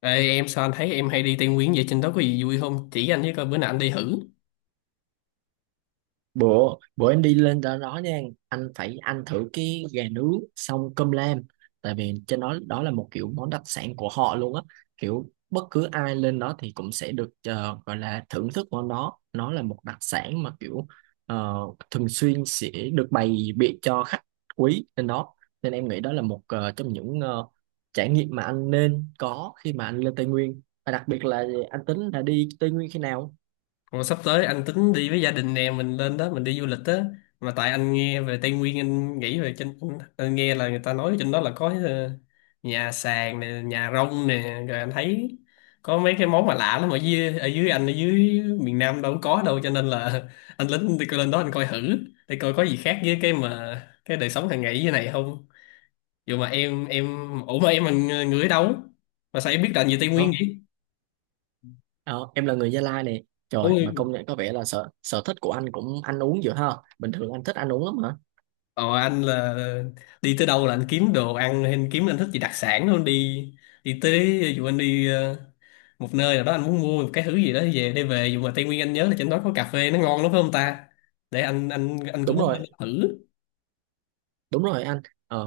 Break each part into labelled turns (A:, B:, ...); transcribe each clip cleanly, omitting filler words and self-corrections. A: Ê, em, sao anh thấy em hay đi Tây Nguyên vậy? Trên đó có gì vui không, chỉ anh với coi, bữa nào anh đi thử.
B: Bữa bữa em đi lên đó nha. Anh phải ăn thử cái gà nướng xong cơm lam. Tại vì trên đó đó là một kiểu món đặc sản của họ luôn á, kiểu bất cứ ai lên đó thì cũng sẽ được gọi là thưởng thức món đó. Nó là một đặc sản mà kiểu ờ, thường xuyên sẽ được bày biện cho khách quý lên đó, nên em nghĩ đó là một trong những trải nghiệm mà anh nên có khi mà anh lên Tây Nguyên. Và đặc biệt là anh tính là đi Tây Nguyên khi nào?
A: Còn sắp tới anh tính đi với gia đình nè, mình lên đó mình đi du lịch á. Mà tại anh nghe về Tây Nguyên, anh nghĩ về trên. Anh nghe là người ta nói trên đó là có nhà sàn nè, nhà rông nè, rồi anh thấy có mấy cái món mà lạ lắm, ở dưới anh, ở dưới miền Nam đâu có đâu, cho nên là anh lính đi coi, lên đó anh coi thử để coi có gì khác với cái mà cái đời sống hàng ngày dưới này không. Dù mà em ủa, mà em là người người ở đâu mà sao em biết rành về Tây Nguyên vậy?
B: Ờ, em là người Gia Lai nè. Trời, mà
A: Ôi.
B: công nhận có vẻ là sở sở thích của anh cũng ăn uống dữ ha. Bình thường anh thích ăn uống lắm hả?
A: Ờ, anh là đi tới đâu là anh kiếm đồ ăn, hay anh kiếm, anh thích gì đặc sản luôn đi. Đi tới, dù anh đi một nơi nào đó, anh muốn mua một cái thứ gì đó về để về, dù mà Tây Nguyên anh nhớ là trên đó có cà phê nó ngon lắm phải không ta? Để anh cũng
B: Đúng
A: muốn
B: rồi,
A: thử.
B: đúng rồi anh. ờ,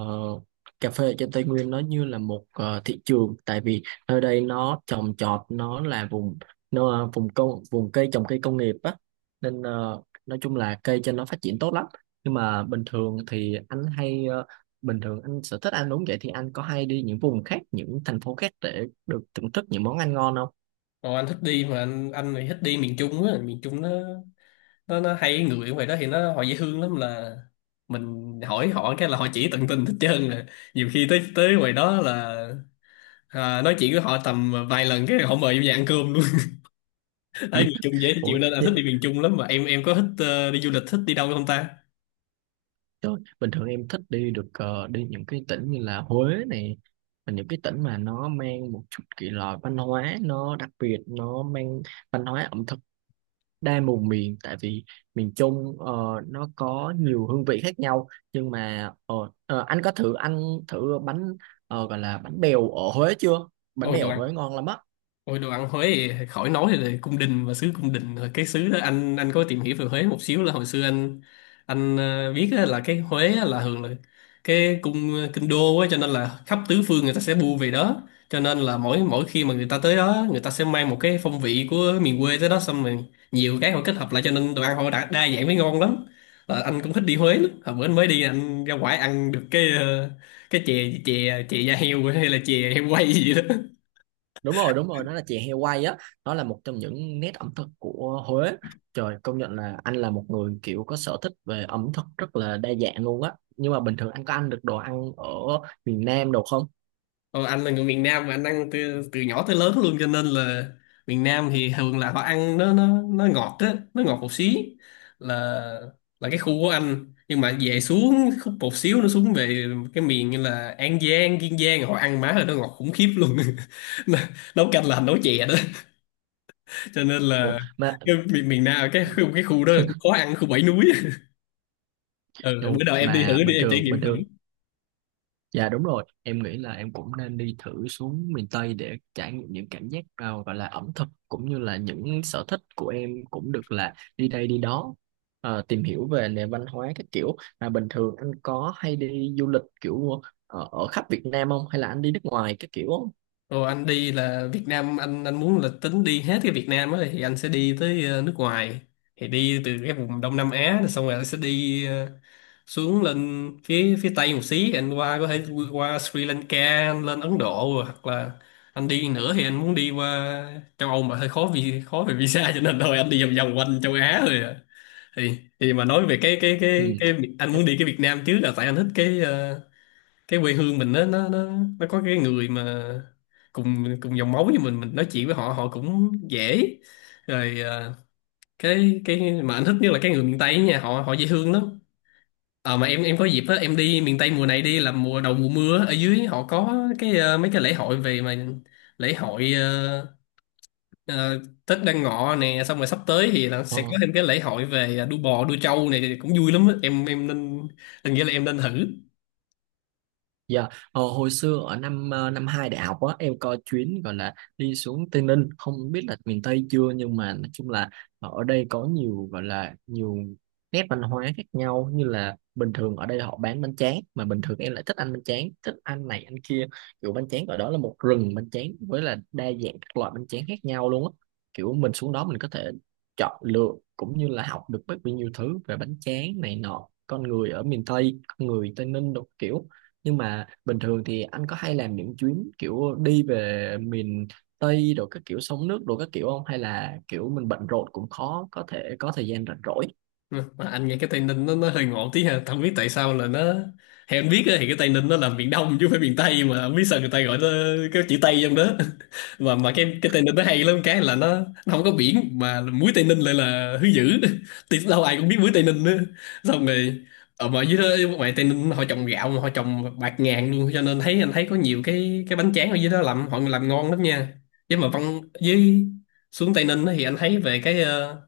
B: Cà phê ở trên Tây Nguyên nó như là một thị trường, tại vì nơi đây nó trồng trọt, nó là vùng vùng cây trồng, cây công nghiệp á. Nên nói chung là cây trên nó phát triển tốt lắm. Nhưng mà bình thường thì anh hay ờ, Bình thường anh sở thích ăn uống vậy thì anh có hay đi những vùng khác, những thành phố khác để được thưởng thức những món ăn ngon không?
A: Còn anh thích đi mà anh thì thích đi miền Trung á, miền Trung nó nó hay, người ở ngoài đó thì nó họ dễ thương lắm, là mình hỏi họ cái là họ chỉ tận tình hết trơn rồi. Nhiều khi tới tới ngoài đó là, à, nói chuyện với họ tầm vài lần cái họ mời em về ăn cơm luôn. Ở miền Trung dễ chịu
B: Ủa,
A: nên anh thích đi miền Trung lắm. Mà em có thích đi du lịch, thích đi đâu không ta?
B: trời, bình thường em thích đi được, đi những cái tỉnh như là Huế này, và những cái tỉnh mà nó mang một chút kỳ lạ, văn hóa nó đặc biệt, nó mang văn hóa ẩm thực đa vùng miền. Tại vì miền Trung nó có nhiều hương vị khác nhau. Nhưng mà anh có thử ăn thử bánh, gọi là bánh bèo ở Huế chưa? Bánh
A: Ôi,
B: bèo
A: đồ
B: ở Huế
A: ăn
B: ngon lắm á.
A: Ôi, đồ ăn Huế thì khỏi nói rồi, là cung đình và xứ cung đình rồi. Cái xứ đó, anh có tìm hiểu về Huế một xíu, là hồi xưa anh biết á, là cái Huế á, là thường là cái kinh đô á, cho nên là khắp tứ phương người ta sẽ bu về đó. Cho nên là mỗi mỗi khi mà người ta tới đó, người ta sẽ mang một cái phong vị của miền quê tới đó, xong rồi nhiều cái họ kết hợp lại, cho nên đồ ăn họ đã đa dạng với ngon lắm. Ờ, anh cũng thích đi Huế lắm. Hồi bữa anh mới đi, anh ra ngoài ăn được cái cái chè chè chè da heo hay là chè heo quay gì đó.
B: Đúng rồi, đúng rồi, nó là chè heo quay á. Nó là một trong những nét ẩm thực của Huế. Trời, công nhận là anh là một người kiểu có sở thích về ẩm thực rất là đa dạng luôn á. Nhưng mà bình thường anh có ăn được đồ ăn ở miền Nam đồ không?
A: Ồ, anh là người miền Nam mà anh ăn từ từ nhỏ tới lớn luôn, cho nên là miền Nam thì thường là họ ăn, nó ngọt á, nó ngọt một xí là là cái khu của anh, nhưng mà về xuống khúc một xíu, nó xuống về cái miền như là An Giang, Kiên Giang họ ăn má rồi, nó ngọt khủng khiếp luôn. Nó- nấu canh là nấu chè đó, cho nên
B: Ủa,
A: là
B: mà
A: cái miền miền Nam, cái khu đó là khó ăn, khu bảy núi. Ừ,
B: Ồ,
A: bữa nào em đi
B: mà
A: thử đi, em trải nghiệm
B: bình
A: thử.
B: thường Dạ, đúng rồi, em nghĩ là em cũng nên đi thử xuống miền Tây để trải nghiệm những cảm giác, à, gọi là ẩm thực, cũng như là những sở thích của em cũng được là đi đây đi đó, à, tìm hiểu về nền văn hóa các kiểu. Mà bình thường anh có hay đi du lịch kiểu ở khắp Việt Nam không, hay là anh đi nước ngoài các kiểu không?
A: Ồ, anh đi là Việt Nam, anh muốn là tính đi hết cái Việt Nam ấy, thì anh sẽ đi tới nước ngoài, thì đi từ cái vùng Đông Nam Á rồi, xong rồi anh sẽ đi xuống lên phía phía Tây một xí, anh qua có thể qua Sri Lanka, anh lên Ấn Độ rồi, hoặc là anh đi nữa thì anh muốn đi qua châu Âu, mà hơi khó vì khó về visa, cho nên thôi anh đi vòng vòng quanh châu Á rồi à. thì thì mà nói về cái cái
B: Ừ.
A: cái cái anh
B: Em,
A: muốn đi cái Việt Nam trước, là tại anh thích cái cái quê hương mình, nó nó có cái người mà cùng cùng dòng máu như mình nói chuyện với họ họ cũng dễ, rồi à, cái mà anh thích nhất là cái người miền Tây nha, họ họ dễ thương lắm. À, mà em có dịp á, em đi miền Tây mùa này đi là mùa đầu mùa mưa á, ở dưới họ có cái mấy cái lễ hội về mà lễ hội Tết Đoan Ngọ nè, xong rồi sắp tới thì là sẽ có
B: ờ.
A: thêm cái lễ hội về đua bò đua trâu này, thì cũng vui lắm á, em nên, anh nghĩ là em nên thử.
B: Dạ, hồi xưa ở năm hai đại học á, em có chuyến gọi là đi xuống Tây Ninh, không biết là miền Tây chưa, nhưng mà nói chung là ở đây có nhiều, gọi là nhiều nét văn hóa khác nhau. Như là bình thường ở đây họ bán bánh tráng, mà bình thường em lại thích ăn bánh tráng, thích ăn này ăn kia, kiểu bánh tráng ở đó là một rừng bánh tráng với là đa dạng các loại bánh tráng khác nhau luôn á. Kiểu mình xuống đó mình có thể chọn lựa, cũng như là học được rất là nhiều thứ về bánh tráng này nọ, con người ở miền Tây, con người Tây Ninh đồ kiểu. Nhưng mà bình thường thì anh có hay làm những chuyến kiểu đi về miền Tây rồi các kiểu sông nước rồi các kiểu không, hay là kiểu mình bận rộn cũng khó có thể có thời gian rảnh rỗi?
A: Mà anh nghe cái Tây Ninh, nó hơi ngộ tí ha, không biết tại sao là nó, theo anh biết á, thì cái Tây Ninh nó là miền Đông chứ không phải miền Tây, mà không biết sao người ta gọi nó cái chữ Tây trong đó. Mà cái Tây Ninh nó hay lắm, cái là nó không có biển mà muối Tây Ninh lại là thứ dữ. Thì đâu ai cũng biết muối Tây Ninh nữa, xong rồi ở mà dưới đó ngoài Tây Ninh họ trồng gạo, mà họ trồng bạc ngàn luôn, cho nên anh thấy có nhiều cái bánh tráng ở dưới đó làm, họ làm ngon lắm nha. Chứ mà văn với, xuống Tây Ninh á thì anh thấy về cái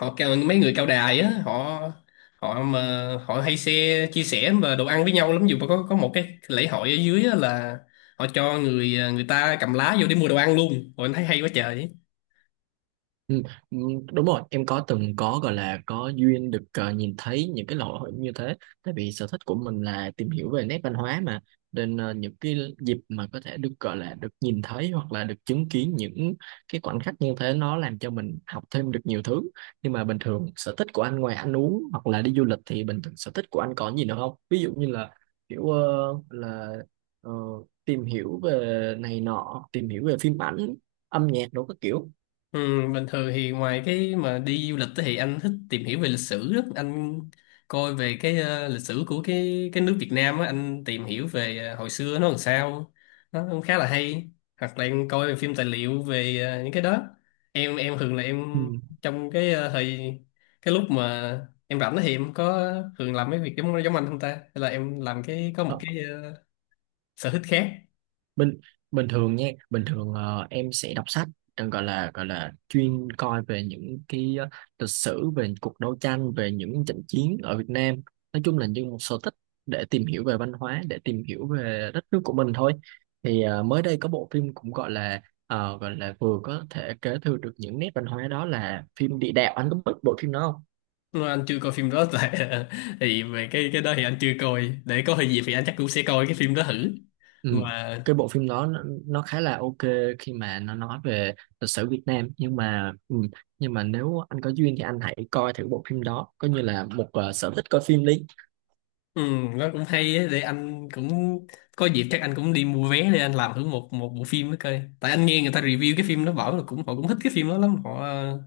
A: mấy người cao đài á, họ, họ mà họ hay xe chia sẻ và đồ ăn với nhau lắm, dù mà có một cái lễ hội ở dưới á, là họ cho người ta cầm lá vô để mua đồ ăn luôn, rồi anh thấy hay quá trời.
B: Ừ, ừ, đúng rồi, em có từng có, gọi là có duyên được nhìn thấy những cái lễ hội như thế. Tại vì sở thích của mình là tìm hiểu về nét văn hóa mà, nên những cái dịp mà có thể được gọi là được nhìn thấy, hoặc là được chứng kiến những cái khoảnh khắc như thế, nó làm cho mình học thêm được nhiều thứ. Nhưng mà bình thường sở thích của anh, ngoài ăn uống hoặc là đi du lịch, thì bình thường sở thích của anh có gì nữa không, ví dụ như là kiểu, là ờ, tìm hiểu về này nọ, tìm hiểu về phim ảnh, âm nhạc đồ các kiểu?
A: Ừ, bình thường thì ngoài cái mà đi du lịch thì anh thích tìm hiểu về lịch sử đó. Anh coi về cái lịch sử của cái nước Việt Nam á, anh tìm hiểu về hồi xưa nó làm sao. Nó cũng khá là hay. Hoặc là em coi phim tài liệu về những cái đó. Em thường là
B: Ừ.
A: em, trong cái thời, cái lúc mà em rảnh thì em có thường làm mấy việc giống giống anh không ta? Hay là em làm cái có một
B: Ờ.
A: cái sở thích khác.
B: bình bình thường nha bình thường ờ, em sẽ đọc sách, gọi là chuyên coi về những cái lịch sử, về cuộc đấu tranh, về những trận chiến ở Việt Nam, nói chung là như một sở thích để tìm hiểu về văn hóa, để tìm hiểu về đất nước của mình thôi. Thì mới đây có bộ phim cũng gọi là vừa có thể kế thừa được những nét văn hóa, đó là phim Địa Đạo, anh có biết bộ phim đó không?
A: Nếu anh chưa coi phim đó tại thì về cái đó thì anh chưa coi, để có gì thì anh chắc cũng sẽ coi cái phim đó thử.
B: Ừ.
A: Mà
B: Cái bộ phim đó nó khá là ok khi mà nó nói về lịch sử Việt Nam. Nhưng mà nếu anh có duyên thì anh hãy coi thử bộ phim đó, coi như là một sở thích coi phim đi.
A: ừ, nó cũng hay á, để anh cũng có dịp chắc anh cũng đi mua vé để anh làm thử một một bộ phim đó coi, tại anh nghe người ta review cái phim đó bảo là cũng họ cũng thích cái phim đó lắm, họ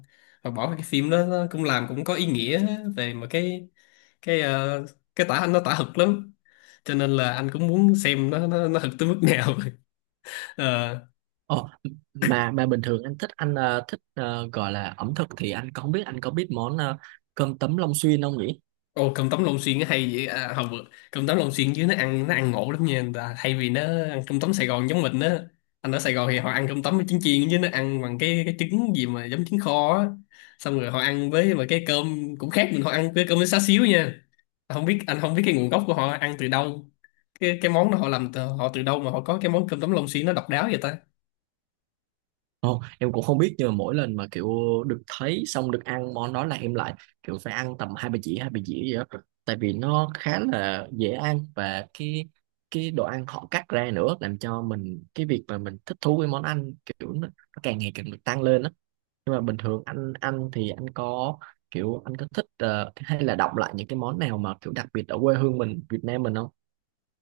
A: họ bảo cái phim đó nó cũng làm cũng có ý nghĩa về mà cái cái tả, anh nó tả thực lắm, cho nên là anh cũng muốn xem nó thực tới mức nào.
B: Ồ, mà bình thường anh thích, anh thích gọi là ẩm thực, thì anh có không biết anh có biết món cơm tấm Long Xuyên không nhỉ?
A: Ồ, cơm tấm Long Xuyên nó hay vậy à, không vượt cơm tấm Long Xuyên chứ, nó ăn ngộ lắm nha, người ta thay vì nó ăn cơm tấm Sài Gòn giống mình á, anh ở Sài Gòn thì họ ăn cơm tấm với trứng chiên, chứ nó ăn bằng cái trứng gì mà giống trứng kho á. Xong rồi họ ăn với, mà cái cơm cũng khác mình, họ ăn với cơm với xá xíu nha. Không biết Anh không biết cái nguồn gốc của họ ăn từ đâu, cái món đó họ làm từ, họ từ đâu mà họ có cái món cơm tấm Long Xuyên nó độc đáo vậy ta?
B: Không, em cũng không biết, nhưng mà mỗi lần mà kiểu được thấy xong được ăn món đó là em lại kiểu phải ăn tầm hai ba dĩa, hai ba dĩa gì đó. Tại vì nó khá là dễ ăn và cái đồ ăn họ cắt ra nữa, làm cho mình cái việc mà mình thích thú với món ăn kiểu nó càng ngày càng được tăng lên á. Nhưng mà bình thường anh ăn thì anh có kiểu anh có thích, hay là đọc lại những cái món nào mà kiểu đặc biệt ở quê hương mình, Việt Nam mình không?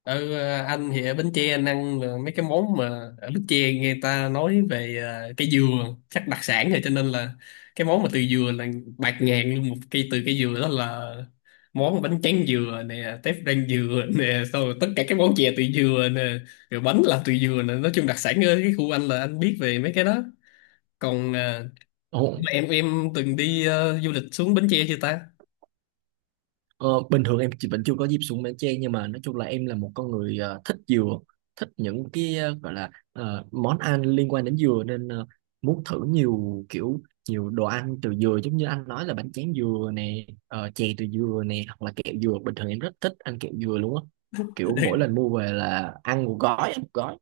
A: Anh thì ở Bến Tre, anh ăn là mấy cái món mà ở Bến Tre người ta nói về cây dừa chắc đặc sản rồi, cho nên là cái món mà từ dừa là bạt ngàn luôn, một cây từ cây dừa đó là món bánh tráng dừa nè, tép rang dừa nè, xong rồi tất cả các món chè từ dừa nè, rồi bánh làm từ dừa nè, nói chung đặc sản ở cái khu anh là anh biết về mấy cái đó. Còn
B: Ồ.
A: em từng đi du lịch xuống Bến Tre chưa ta?
B: Ờ, bình thường vẫn chưa có dịp xuống Bến Tre, nhưng mà nói chung là em là một con người thích dừa, thích những cái, gọi là, món ăn liên quan đến dừa, nên muốn thử nhiều kiểu, nhiều đồ ăn từ dừa. Giống như anh nói là bánh tráng dừa nè, chè từ dừa nè, hoặc là kẹo dừa, bình thường em rất thích ăn kẹo dừa luôn á, kiểu mỗi lần mua về là ăn một gói, ăn một gói.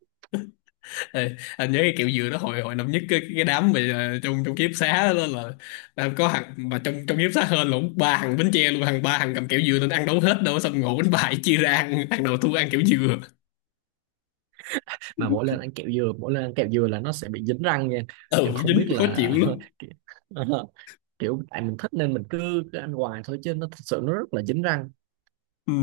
A: Ê, anh nhớ cái kiểu dừa đó, hồi hồi năm nhất cái đám mà trong trong ký túc xá đó, là có thằng mà trong trong ký túc xá, hên lộn ba thằng bánh tre luôn, ba thằng cầm kẹo dừa nên ăn đâu hết đâu, xong ngộ bánh bài chia ra ăn, thằng đầu thua ăn kẹo dừa.
B: Mà mỗi lần ăn kẹo dừa mỗi lần ăn kẹo dừa là nó sẽ bị dính răng nha.
A: Ừ,
B: Em không
A: dính
B: biết
A: khó chịu
B: là
A: lắm.
B: ki- ờ, kiểu tại mình thích nên mình cứ ăn hoài thôi, chứ nó thật sự nó rất là dính răng.
A: Ừ.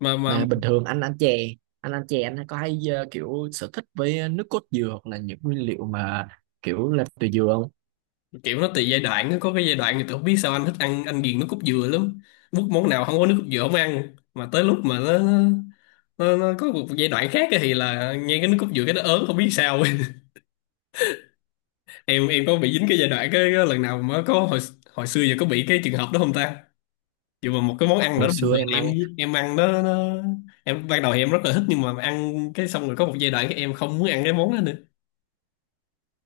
A: mà
B: Mà bình thường anh ăn chè anh có hay, kiểu sở thích với nước cốt dừa hoặc là những nguyên liệu mà kiểu làm từ dừa không?
A: kiểu nó tùy giai đoạn á, có cái giai đoạn thì tôi không biết sao anh thích ăn, anh ghiền nước cốt dừa lắm, bút món nào không có nước cốt dừa không ăn. Mà tới lúc mà nó có một giai đoạn khác á, thì là nghe cái nước cốt dừa cái nó ớn, không biết sao. Em có bị dính cái giai đoạn cái lần nào mà có hồi, hồi xưa giờ có bị cái trường hợp đó không ta? Dù mà một cái món ăn đó
B: Hồi
A: bình
B: xưa
A: thường
B: em
A: em
B: ăn.
A: em ăn nó, em ban đầu thì em rất là thích, nhưng mà ăn cái xong rồi có một giai đoạn cái em không muốn ăn cái món đó nữa.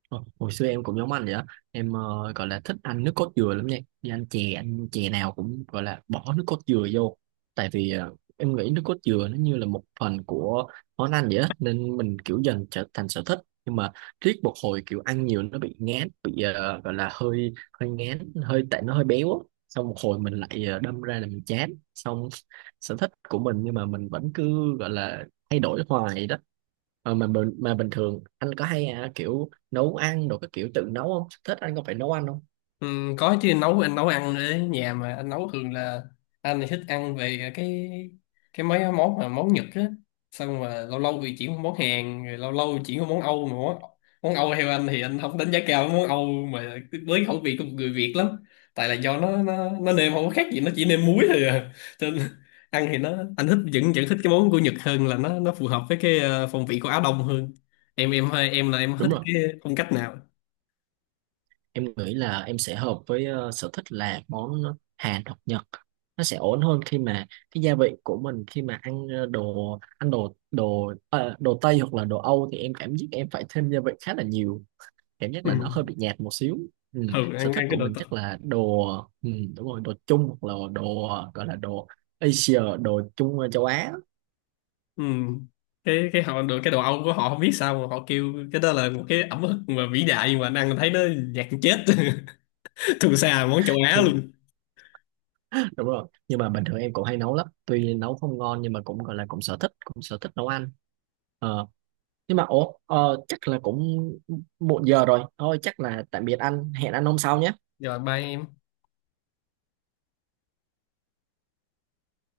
B: Ờ, hồi xưa em cũng giống anh vậy á, em gọi là thích ăn nước cốt dừa lắm nha, đi ăn chè, ăn chè nào cũng gọi là bỏ nước cốt dừa vô. Tại vì em nghĩ nước cốt dừa nó như là một phần của món ăn vậy á, nên mình kiểu dần trở thành sở thích. Nhưng mà riết một hồi kiểu ăn nhiều nó bị ngán, bị gọi là hơi, hơi ngán, hơi tại nó hơi béo á, xong một hồi mình lại đâm ra là mình chán xong sở thích của mình, nhưng mà mình vẫn cứ gọi là thay đổi hoài đó. Ờ, mà mà bình thường anh có hay, à, kiểu nấu ăn đồ các kiểu tự nấu không, thích anh có phải nấu ăn không?
A: Ừ, có chứ, anh nấu ăn ở nhà, mà anh nấu thường là anh thì thích ăn về cái mấy món mà món Nhật á, xong mà lâu lâu thì chuyển qua món Hàn, rồi lâu lâu chuyển qua món Âu, mà món Âu theo anh thì anh không đánh giá cao món Âu, mà với khẩu vị của một người Việt lắm, tại là do nó nêm không có khác gì, nó chỉ nêm muối thôi à, cho nên ăn thì nó, anh thích, vẫn vẫn thích cái món của Nhật hơn, là nó phù hợp với cái phong vị của Á Đông hơn. Em là em
B: Đúng
A: thích
B: rồi,
A: cái phong cách nào?
B: em nghĩ là em sẽ hợp với, sở thích là món, Hàn hoặc Nhật, nó sẽ ổn hơn khi mà cái gia vị của mình, khi mà ăn đồ ăn đồ đồ ờ, đồ Tây hoặc là đồ Âu thì em cảm giác em phải thêm gia vị khá là nhiều, cảm giác
A: Ừ.
B: là nó hơi bị nhạt một xíu. Ừ.
A: Thường
B: Sở
A: ăn ăn
B: thích
A: cái
B: của
A: đồ.
B: mình chắc là đồ, ừ, đúng rồi, đồ Trung hoặc là đồ, gọi là đồ Asia, đồ Trung, châu Á.
A: Ừ. cái họ được, cái đồ Âu của họ không biết sao mà họ kêu cái đó là một cái ẩm thực mà vĩ đại, nhưng mà anh ăn thấy nó nhạt chết. Thù xa món châu Á
B: nhưng
A: luôn.
B: Đúng rồi, nhưng mà bình thường em cũng hay nấu lắm, tuy nấu không ngon, nhưng mà cũng gọi là cũng sở thích nấu ăn. ờ nhưng mà ủa, chắc là cũng muộn giờ rồi thôi, chắc là tạm biệt anh, hẹn anh hôm sau nhé.
A: Rồi, ba em.